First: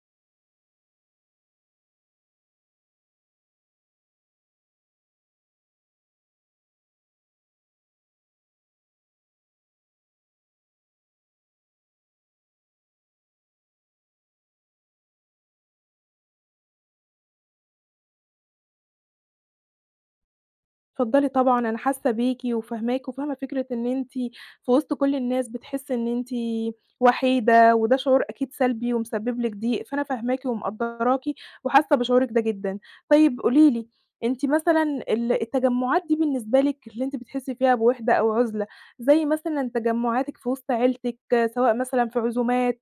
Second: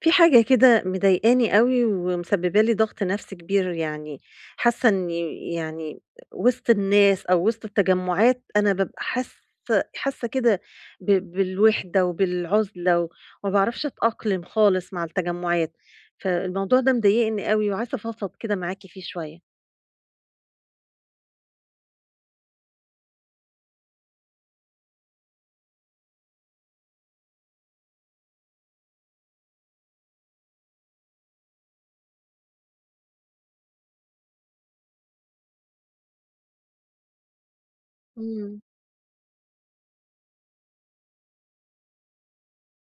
في حاجة كده مضايقاني أوي ومسببة لي ضغط نفسي كبير يعني حاسة إني يعني وسط الناس أو وسط التجمعات أنا بابقى حاسة كده بالوحدة وبالعزلة وما بعرفش أتأقلم خالص مع التجمعات. فالموضوع ده مضايقني أوي وعايزة أفضفض كده معاكي فيه شوية. اتفضلي طبعًا، أنا حاسة بيكِ وفاهماكِ، وفاهمة فكرة إن أنتِ في وسط كل الناس بتحسي إن أنتِ وحيدة، وده شعور أكيد سلبي ومسبب لِك ضيق، فأنا فاهماكِ ومقدّراكِ وحاسة بشعورِك ده جدًا. طيب قولي لي، أنتِ مثلًا التجمعات دي بالنسبة لِك اللي أنتِ بتحسي فيها بوحدة أو عُزلة، زي مثلًا تجمعاتِك في وسط عيلتِك، سواء مثلًا في عزومات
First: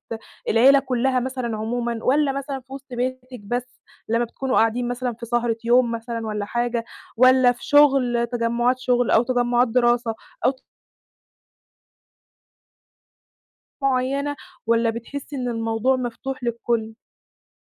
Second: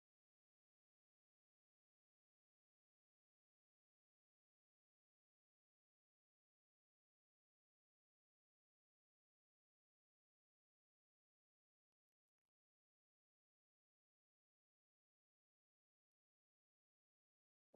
العيلة كلها مثلًا عمومًا، والّا مثلًا في وسط بيتِك بس لمّا بتكونوا قاعدين مثلًا في سهرة يوم مثلًا والّا حاجة؟ والّا في شغل تجمُّعات شغل أو تجمُّعات دراسة أو معيّنة والّا بتحسّي إن الموضوع مفتوح للكل؟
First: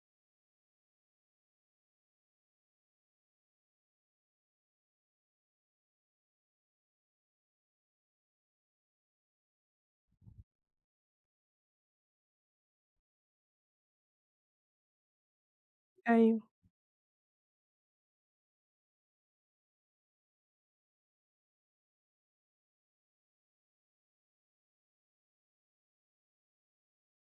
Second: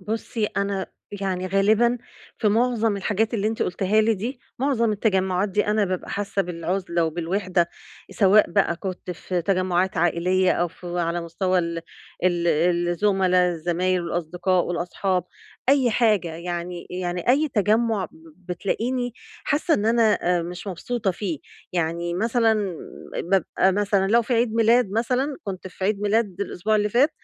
بُصّي، أنا يعني غالبًا في معظم الحاجات اللي أنتِ قُلتيها لي دي، معظم التجمُّعات دي أنا بابقى حاسّة بالعُزلة وبالوِحدة، سواء بقى كنت في تجمُّعات عائلية أو في على مستوى ال الزُملا، الزمايل والأصدقاء والأصحاب، أي حاجة أيوه، يعني أي تجمُّع بتلاقيني حاسّة إن أنا مش مبسوطة فيه. يعني مثلًا بابقى مثلًا لو في عيد ميلاد مثلًا، كنت في عيد ميلاد الأسبوع اللي فات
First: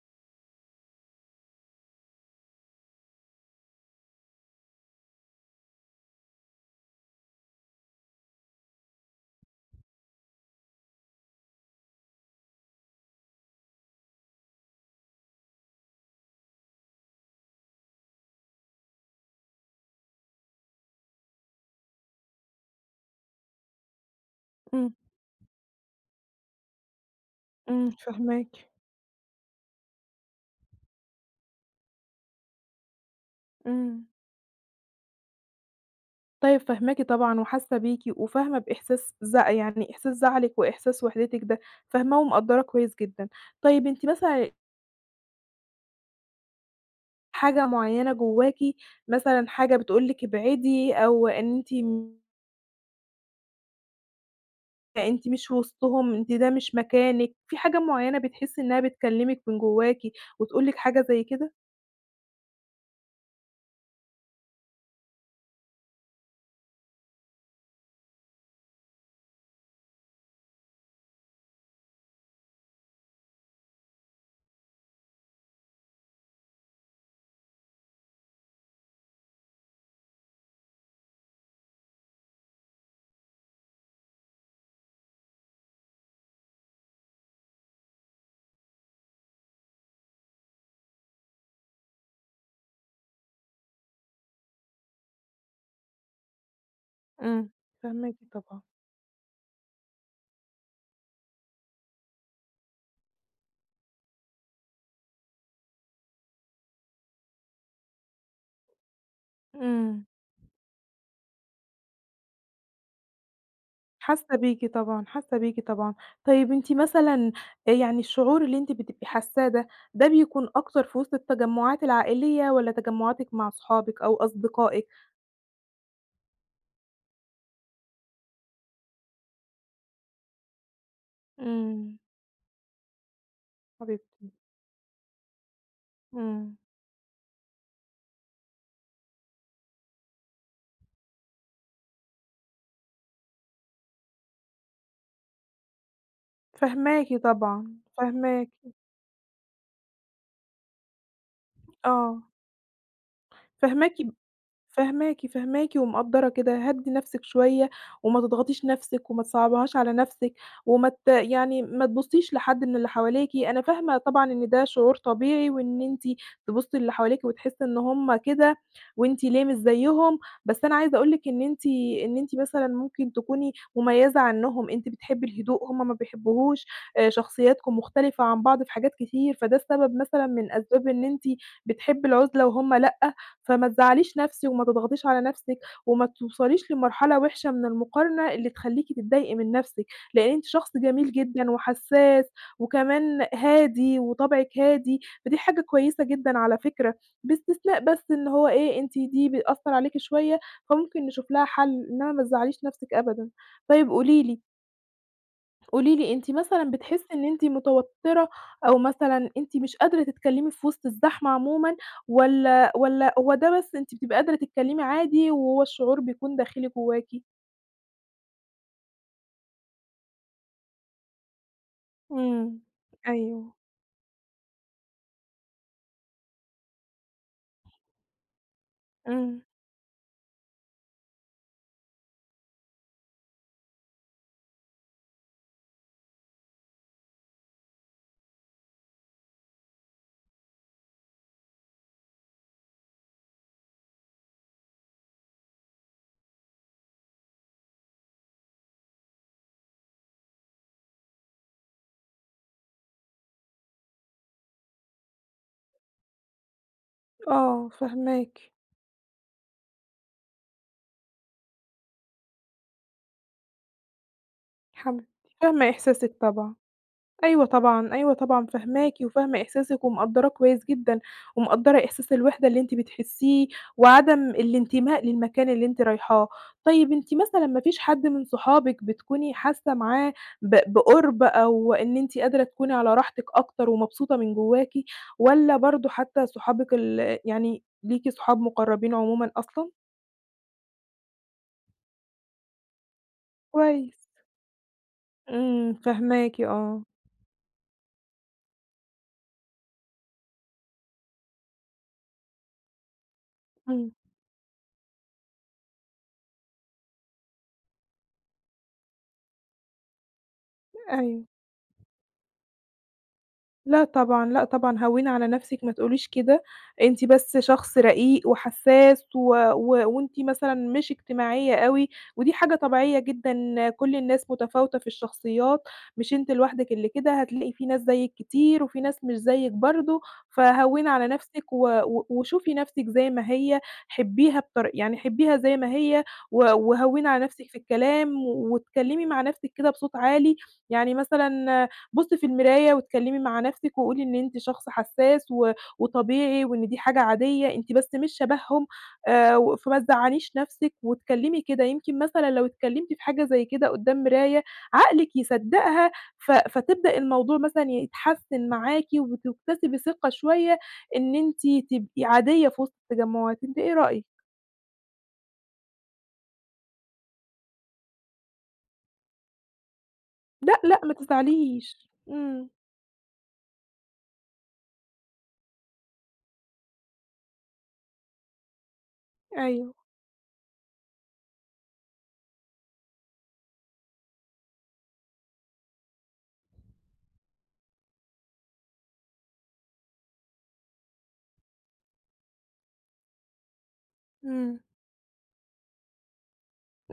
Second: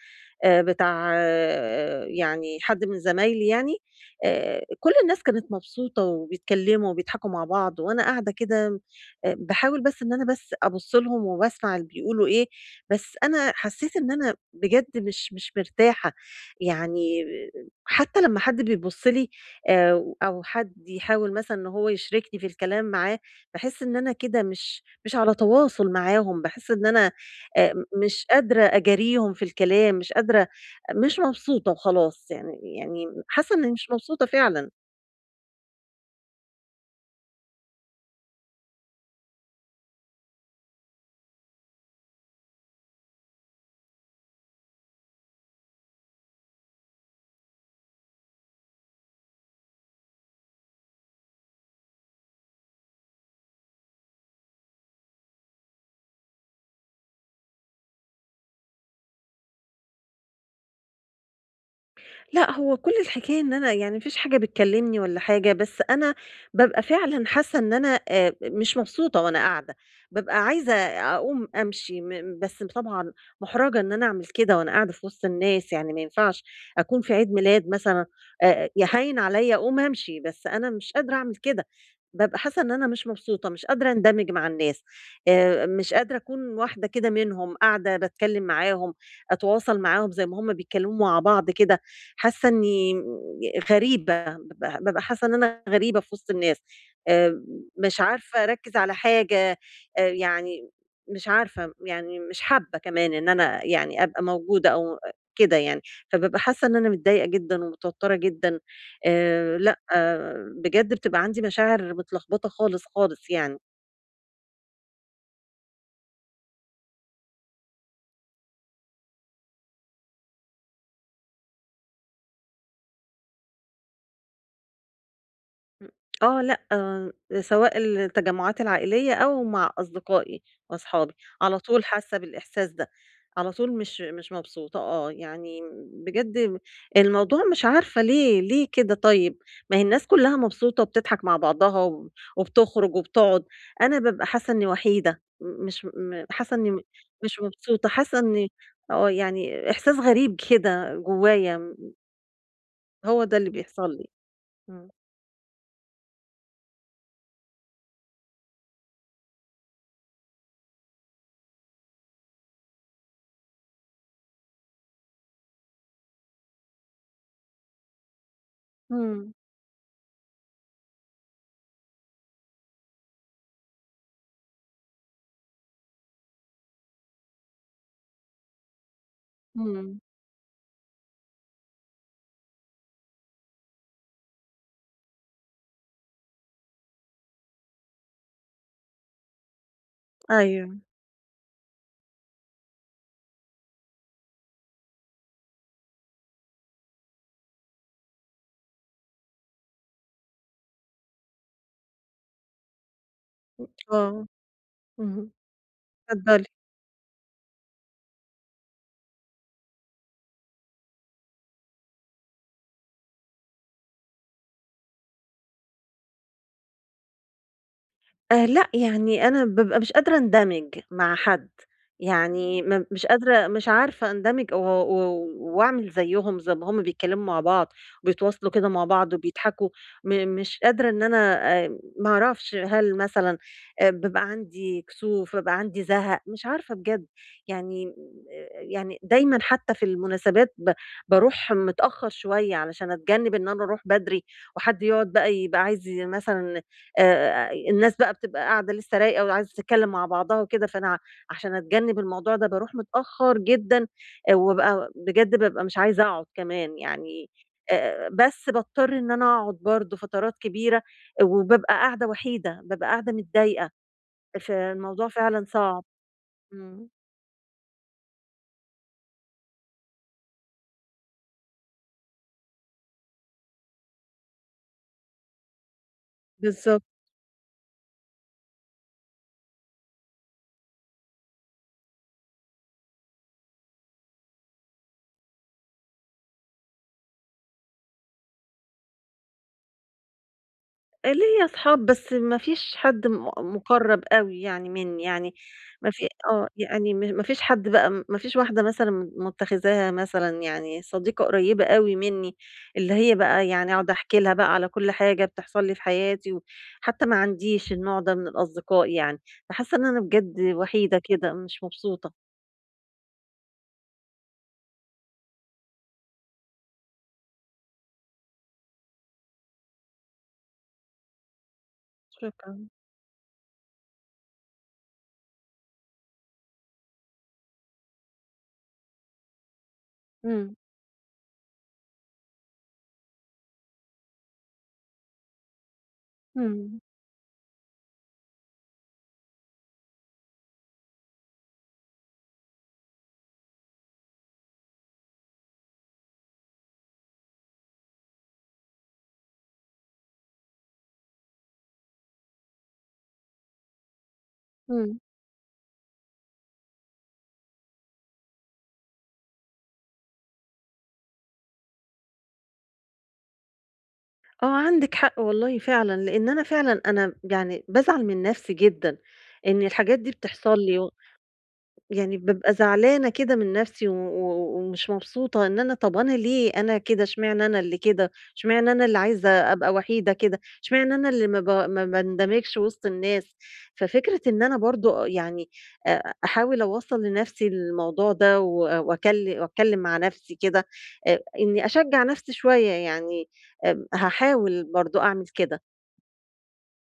بتاع يعني حد من زمايلي يعني. كل الناس كانت مبسوطة وبيتكلّموا وبيضحكوا مع بعض وأنا قاعدة كده، باحاول بس إن أنا بس أبُص لهم وباسمع اللي بيقولوا إيه. بس أنا حسّيت إن أنا بجد مش مرتاحة، يعني حتّى لمّا حد بيبُص لي أو حد يحاول مثلًا إن هو يشركني في الكلام معاه، باحس إن أنا كده مش إمم، مش على تواصل معاهم، باحس إن أنا آآ إمم، مش فاهماكِ، قادرة أجاريهم في الكلام، مش قادرة، مش مبسوطة وخلاص، يعني حاسة إني مش إمم. مبسوطة فعلًا. طيب فاهماكِ طبعًا وحاسّة بيكِ وفاهمة بإحساس يعني إحساس زعلِك وإحساس وحدتِك ده، فاهماه ومقدّراه كويس جدًا. طيب أنتِ مثلًا حاجة معيّنة جواكِ مثلًا حاجة بتقول لِك ابعدي أو إن أنتِ يعني أنتِ مش وسطهم، أنتِ ده مش مكانِك، في حاجة معيّنة بتحسّي إنها بتكلمِك من جواكِ وتقول لِك حاجة زي كده؟ لأ، هو كل الحكاية إن أنا يعني ما فيش حاجة بتكلمني ولا حاجة، بس أنا بابقى فعلًا حاسة إن أنا مش مبسوطة وأنا قاعدة. بابقى عايزة أقوم أمشي بس طبعًا مُحرَجة إن أنا أعمل كده وأنا قاعدة في وسط الناس، يعني ما ينفعش أكون في عيد ميلاد مثلًا هاين عليَّ أقوم أمشي، بس أنا مش قادرة أعمل كده. بابقى حاسة إن أنا مش مبسوطة، مش قادرة أندمج مع الناس، مش قادرة أكون واحدة كده منهم، قاعدة باتكلم معاهم، أتواصل معاهم زي ما هُم بيتكلموا مع بعض كده. حاسة إني غريبة، بابقى حاسة إن أنا غريبة في وسط الناس. آآ إمم. مش فاهماكِ عارفة طبعًا. أركّز على حاجة. يعني مش عارفة، يعني مش حابة كمان إن أنا يعني أبقى موجودة أو كده يعني، فبابقى حاسة إن أنا متضايقة جدًا ومتوترة جدًا. لأ، إمم. آه، بجد بتبقى عندي مشاعر متلخبطة خالص، خالص يعني. حاسة بيكِ طبعًا، حاسة بيكِ طبعًا. طيب أنتِ مثلًا يعني الشعور اللي أنتِ بتبقي حاساه ده، ده بيكون أكتر في وسط التجمُّعات العائلية والّا تجمُّعاتِك مع صحابِك أو أصدقائِك؟ إمم. آه، لأ، آه، سواء التجمعات العائلية أو مع أصدقائي وأصحابي، على طول إمم. حاسة بالإحساس ده، على طول مش حبيبتي. مش مبسوطة يعني إمم. بجد الموضوع مش عارفة ليه، ليه كده طيب؟ ما هي الناس كلّها مبسوطة وبتضحك مع بعضها وبتخرج وبتقعد، أنا بابقى حاسة إني وحيدة، مش حاسة إني فاهماكِ مش طبعًا، مبسوطة، حاسة فاهماكِ. إني يعني إحساس غريب كده جوايا، آه، هو ده اللي بيحصل فاهماكِ لي. إمم. فاهماكِ، فاهماكِ ومقدّرة كده، هدّي نَفْسِك شوية وما تضغطيش نَفْسِك وما تصعّبيهاش على نَفْسِك وما ت يعني ما تبُصّيش لحد من اللي حواليكِ، أنا فاهمة طبعًا إن ده شعور طبيعي وإن أنتِ تبُصّي للي حواليكِ وتحسّي إن هم كده وأنتِ إمم، ليه مش زيّهم، بس أنا عايزة أقول لِك إن أنتِ مثلًا ممكن تكوني مميّزة عنّهم، أنتِ بتحبّي الهدوء هم ما بيحبّوهوش، شخصياتكم مختلفة عن بعض في حاجات كتير، فده السبب إمم، مثلًا من أسباب إن أنتِ بتحبّي العُزلة وهم لأ، فما تزعّليش نَفْسِك وما تضغطيش على نَفْسِك وما توصليش لمرحلة وِحشة من المقارنة اللي تخلّيكِ تتضايقي من نَفْسِك، لإن أنتِ شخص أيوه. جميل جدًا وحسّاس وكمان هادي وطبعِك هادي، فدي حاجة كويسة جدًا على فكرة، باستثناء بس إن هو إيه، أنتِ دي بتأثّر عليكِ شوية، فممكن نشوف لها حَل، إنّما ما تزعّليش نَفْسِك أبدًا. طيب قولي آه، لي اهم، قولي لي أنتِ اتفضلي. مثلًا بتحسّي إن أنتِ متوتّرة أو مثلًا أنتِ مش قادرة تتكلّمي في وسط الزحمة عمومًا والّا هو ده بس أنتِ بتبقي قادرة تتكلّمي عادي وهو الشعور بيكون داخلي جواكِ؟ لأ، يعني أنا بابقى مش قادرة أندمج مع حد، إمم، يعني مش قادرة أيوه، مش عارفة أندمج و و وأعمل زيّهم، زي ما هُم بيتكلموا مع بعض وبيتواصلوا كده مع بعض إمم، وبيضحكوا. مش قادرة إن أنا ما أعرفش هل مثلًا بيبقى عندي كسوف، بيبقى عندي زهق، مش عارفة بجد، يعني دايمًا حتى في المناسبات باروح متأخر شوية علشان أتجنب إن أنا أروح بدري وحد يقعد بقى يبقى عايز مثلًا الناس بقى بتبقى قاعدة لسه رايقة وعايزة تتكلّم مع بعضها وكده، فأنا عشان أتجنّب الموضوع ده باروح متأخّر جدًا وبابقى بجد بابقى مش عايزة أقعد كمان يعني آه بس فاهماكِ، باضطر إن أنا أقعد برضه فترات كبيرة وبابقى قاعدة وحيدة، بابقى قاعدة متضايقة، حبيبتي. فالموضوع فعلًا فاهمة صعب. إحساسِك طبعًا. إمم. أيوه طبعًا، أيوه طبعًا فاهماكِ وفاهمة إحساسِك ومقدّراه كويس جدًا، ومقدّرة إحساس الوحدة اللي أنتِ بتحسّيه وعدم الانتماء للمكان اللي أنتِ رايحاه. بالضبط. طيب أنتِ مثلًا ما فيش حد من صحابِك بتكوني حاسة معاه بقُرب أو إن أنتِ قادرة تكوني على راحتِك أكتر ومبسوطة من جواكِ والّا برضه حتى صحابِك يعني ليكِ صحاب مُقرّبين عمومًا أصلًا؟ ليّا أصحاب بس ما فيش حد مُقرّب كويس. أوي يعني منّي، يعني إمم، ما في فاهماكِ آه، آه. يعني ما فيش حد بقى ما فيش واحدة مثلًا مُتّخذاها مثلًا يعني صديقة قريّبة أوي منّي، اللي هي بقى يعني أقعد إمم، أحكي لها بقى على كل حاجة بتحصل لي في حياتي و حتى ما عنديش النوع ده من الأصدقاء يعني. فحاسة إن أنا بجد وحيدة أيوه. كده مش مبسوطة. لأ طبعًا، لأ طبعًا، هوّني على نفسِك ما تقوليش كده، أنتِ بس شخص رقيق وحسّاس و و وأنتِ مثلًا مش اجتماعية أوي، ودي حاجة شكرًا. طبيعية جدًا كل الناس متفاوتة في الشخصيات، مش أنتِ لوحدِك اللي كده، هتلاقي في ناس زيِّك كتير وفي ناس مش زيِّك برضه، إمم، فهوّني على نفسِك و و وشوفي نفسِك زي ما هي، حبّيها يعني حبّيها زي ما هي إمم، وهوّني على نفسِك في الكلام واتكلّمي مع نفسِك كده بصوت عالي، يعني مثلًا بُصي في المراية واتكلمي مع نفسِك وقولي إن أنتِ شخص حساس وطبيعي وإن دي حاجة عادية، أنتِ بس مش شبههم و فما تزعليش نفسِك واتكلمي كده، يمكن مثلًا لو اتكلمتِ في حاجة زي كده قدّام مراية إمم. عقلِك يصدقها فتبدأ الموضوع مثلًا يتحسن معاكِ وتكتسبي ثقة شوية إن أنتِ تبقي عادية في وسط التجمعات، أنتِ إيه رأيِك؟ آه، عندِك حق والله فعلًا، لإن أنا فعلًا أنا يعني بازعل من نفسي جدًا، إن الحاجات دي لأ، بتحصل لي لأ و ما تزعليش. يعني إمم، بابقى زعلانة كده من نَفْسي و و ومش مبسوطة إن أنا طَب أنا ليه أنا كده، اشمعنى أنا اللي كده، اشمعنى أنا اللي عايزة أبقى أيوه، وحيدة كده، اشمعنى أنا اللي ما باندمجش وسط الناس. ففكرة إن أنا برضه يعني أحاول أوصّل لنَفْسي الموضوع ده وأكل وأتكلّم مع نَفْسي كده إني أشجّع نَفْسي شوية يعني إمم. هاحاول برضه أعمل كده.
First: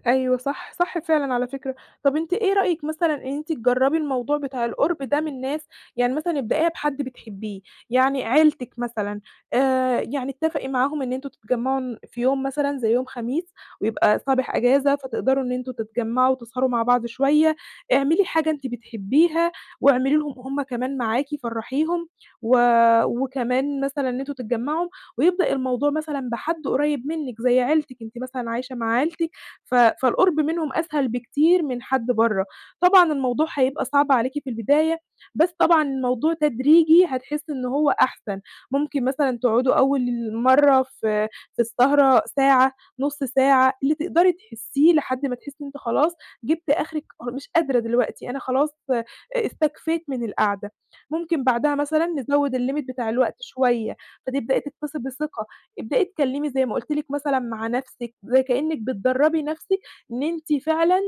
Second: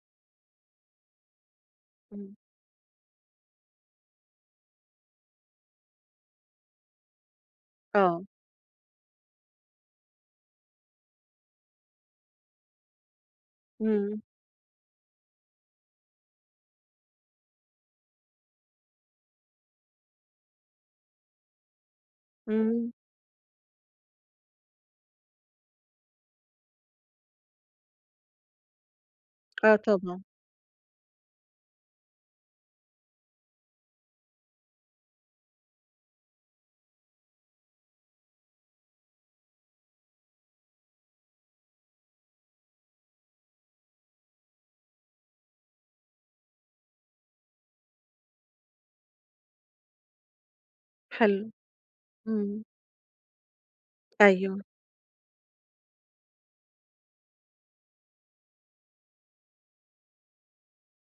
أيوه صح، صح فعلًا على فكرة. طَب أنتِ إمم. إيه رأيِك مثلًا إن أنتِ تجرّبي الموضوع بتاع القُرب ده من ناس يعني مثلًا ابدئيها بحد بتحبيه، آه، يعني عيلتِك مثلًا يعني اتّفقي معاهم إن أنتم تتجمّعوا في يوم مثلًا زي يوم خميس ويبقى إمم، صابح إجازة، فتقدروا إن أنتم تتجمّعوا وتسهروا مع بعض شوية، اعملي حاجة أنتِ بتحبيها واعملي لهم هم كمان معاكِ فرّحيهم، و إمم، وكمان مثلًا إن أنتم تتجمّعوا ويبدأ الموضوع مثلًا بحد قريّب منِّك زي عيلتِك، أنتِ مثلًا عايشة مع عيلتِك آه طبعًا، فالقُرب منهم أسهل بكتير من حد برّه. طبعًا الموضوع هيبقى صعب عليكِ في البداية، بس طبعًا الموضوع تدريجي هتحسّي إن هو أحسن، ممكن مثلًا تقعدوا أول مرّة في السهرة ساعة، نُص ساعة، اللي تقدري تحسّيه لحد ما تحسّي إن أنتِ خلاص جبتِ آخرِك مش قادرة دلوقتي، أنا خلاص استكفيت من القعدة. حلو، ممكن بعدها مثلًا نزوّد إمم، الlimit بتاع الوقت شوية، أيوه، فتبدئي تكتسبي ثقة ابدئي اتكلمي زي ما قُلت لِك مثلًا مع نَفْسِك، زي كإنِّك بتدرّبي نَفْسِك إن أنتِ فعلًا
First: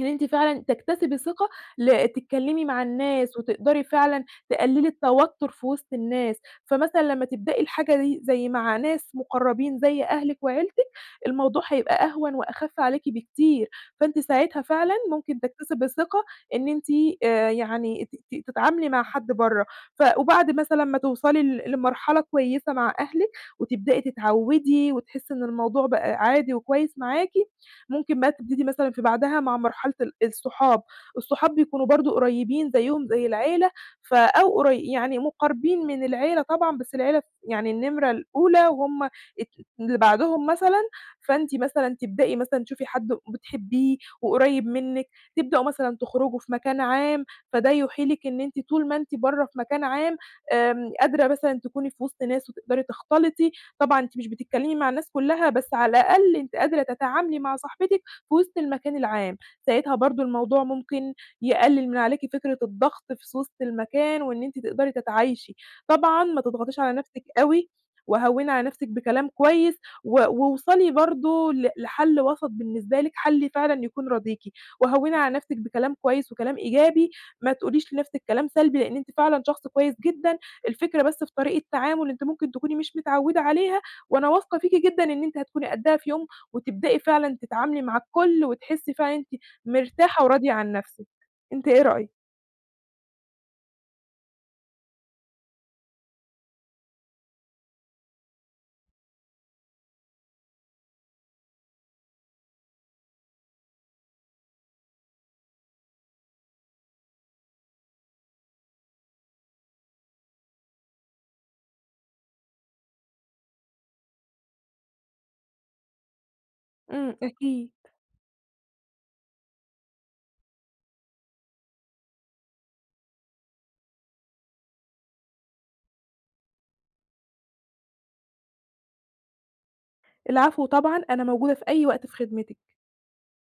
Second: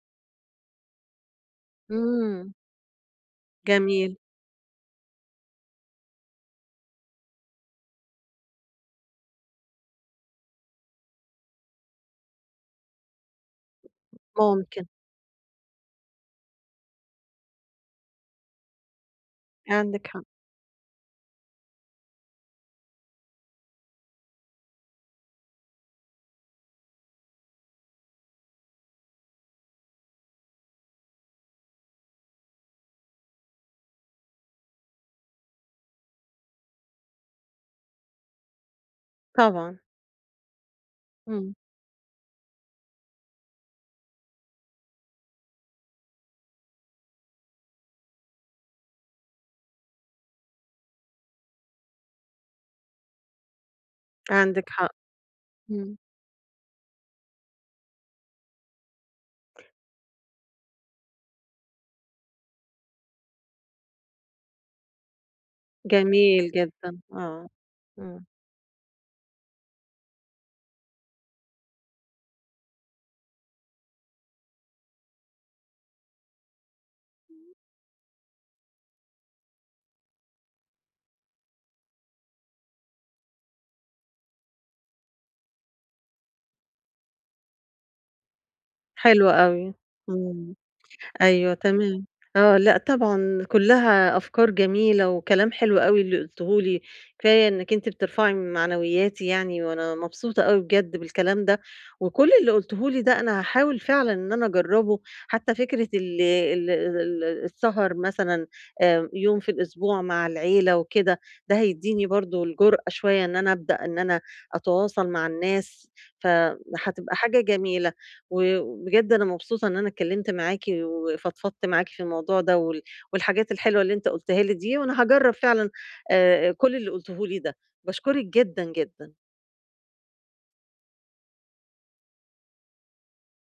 إن أنتِ فعلًا تكتسبي ثقة إمم. تتكلمي مع الناس وتقدري جميل، فعلًا تقللي التوتر في وسط الناس، فمثلًا لمّا تبدئي الحاجة دي زي مع ناس مقربين زي أهلِك وعيلتِك، الموضوع هيبقى أهون وأخف عليكِ بكتير، فأنتِ ساعتها ممكن، فعلًا ممكن تكتسبي ثقة إن أنتِ يعني ت ت تتعاملي مع حد برّه، عندِك حق، وبعد مثلًا ما توصلي لمرحلة كويسة مع أهلِك وتبدئي تتعودي وتحسي إن الموضوع بقى عادي وكويس معاكِ، ممكن بقى تبتدي مثلًا في بعدها مع مرحلة الصحاب، الصحاب بيكونوا برضه قريبين زيّهم زي العيلة أو يعني مقاربين من العيلة طبعًا، بس العيلة يعني النمرة الأولى وهُم الت طبعًا، اللي بعدهم مثلًا، إمم، فأنتِ مثلًا تبدئي مثلًا تشوفي حد بتحبيه وقريب منِّك، تبدأوا مثلًا تخرجوا في مكان عام، فده يُوحي لِك إن أنتِ طول ما أنتِ برّه في مكان عام قادرة مثلًا تكوني في وسط ناس وتقدري تختلطي، طبعًا أنتِ مش عندِك بتتكلمي مع حق، الناس كلّها، بس على إمم. الأقل أنتِ قادرة تتعاملي مع صاحبتِك في وسط المكان العام، ساعتها برضه الموضوع ممكن يقلل من عليكِ فكرة الضغط في وسط المكان وإن أنتِ تقدري تتعايشي. طبعًا ما جميل تضغطيش على جدًا، نفسِك آه، أوي، إمم. وهوّني على نفسِك بكلام كويس، ووصلي برضه لحل وسط بالنسبة لِك، حل فعلًا يكون راضيكِ، وهوّني على نفسِك بكلام كويس وكلام إيجابي، ما تقوليش لنفسِك كلام سلبي، لإن أنتِ فعلًا شخص كويس جدًا الفكرة بس في طريقة تعامل أنتِ ممكن تكوني مش متعودة عليها، وأنا واثقة فيكِ جدًا إن أنتِ هتكوني قدّها في يوم، وتبدئي فعلًا تتعاملي مع الكل، وتحسي فعلًا حلو أنتِ أوي، مرتاحة وراضية إمم. عن نفسِك. أيوه أنتِ إيه تمام. رأيِك؟ آه، لأ طبعًا كلّها أفكار جميلة وكلام حلو أوي اللي قُلتيه لي، كفاية إنِّك أنتِ بترفعي من معنوياتي يعني، وأنا مبسوطة أوي بجد بالكلام ده، وكل اللي قُلتيه لي ده أنا هاحاول فعلًا إن أنا أجرّبه. حتى فكرة ال السهر مثلًا يوم في الأسبوع مع العيلة وكده، ده هيدّيني برضه الجرأة شوية إن أنا أبدأ إن أنا أتواصل مع الناس، فهتبقى إمم، حاجة أكيد. جميلة. وبجد أنا مبسوطة إن أنا اتكلمت معاكِ وفضفضت معاكِ في الموضوع ده والحاجات الحلوة اللي أنت قُلتها لي دي، وأنا هاجرّب فعلًا كل اللي قُلته لي ده. باشكرِك جدًا، جدًا. العفو طبعًا، أنا موجودة في أي وقت في خدمتِك.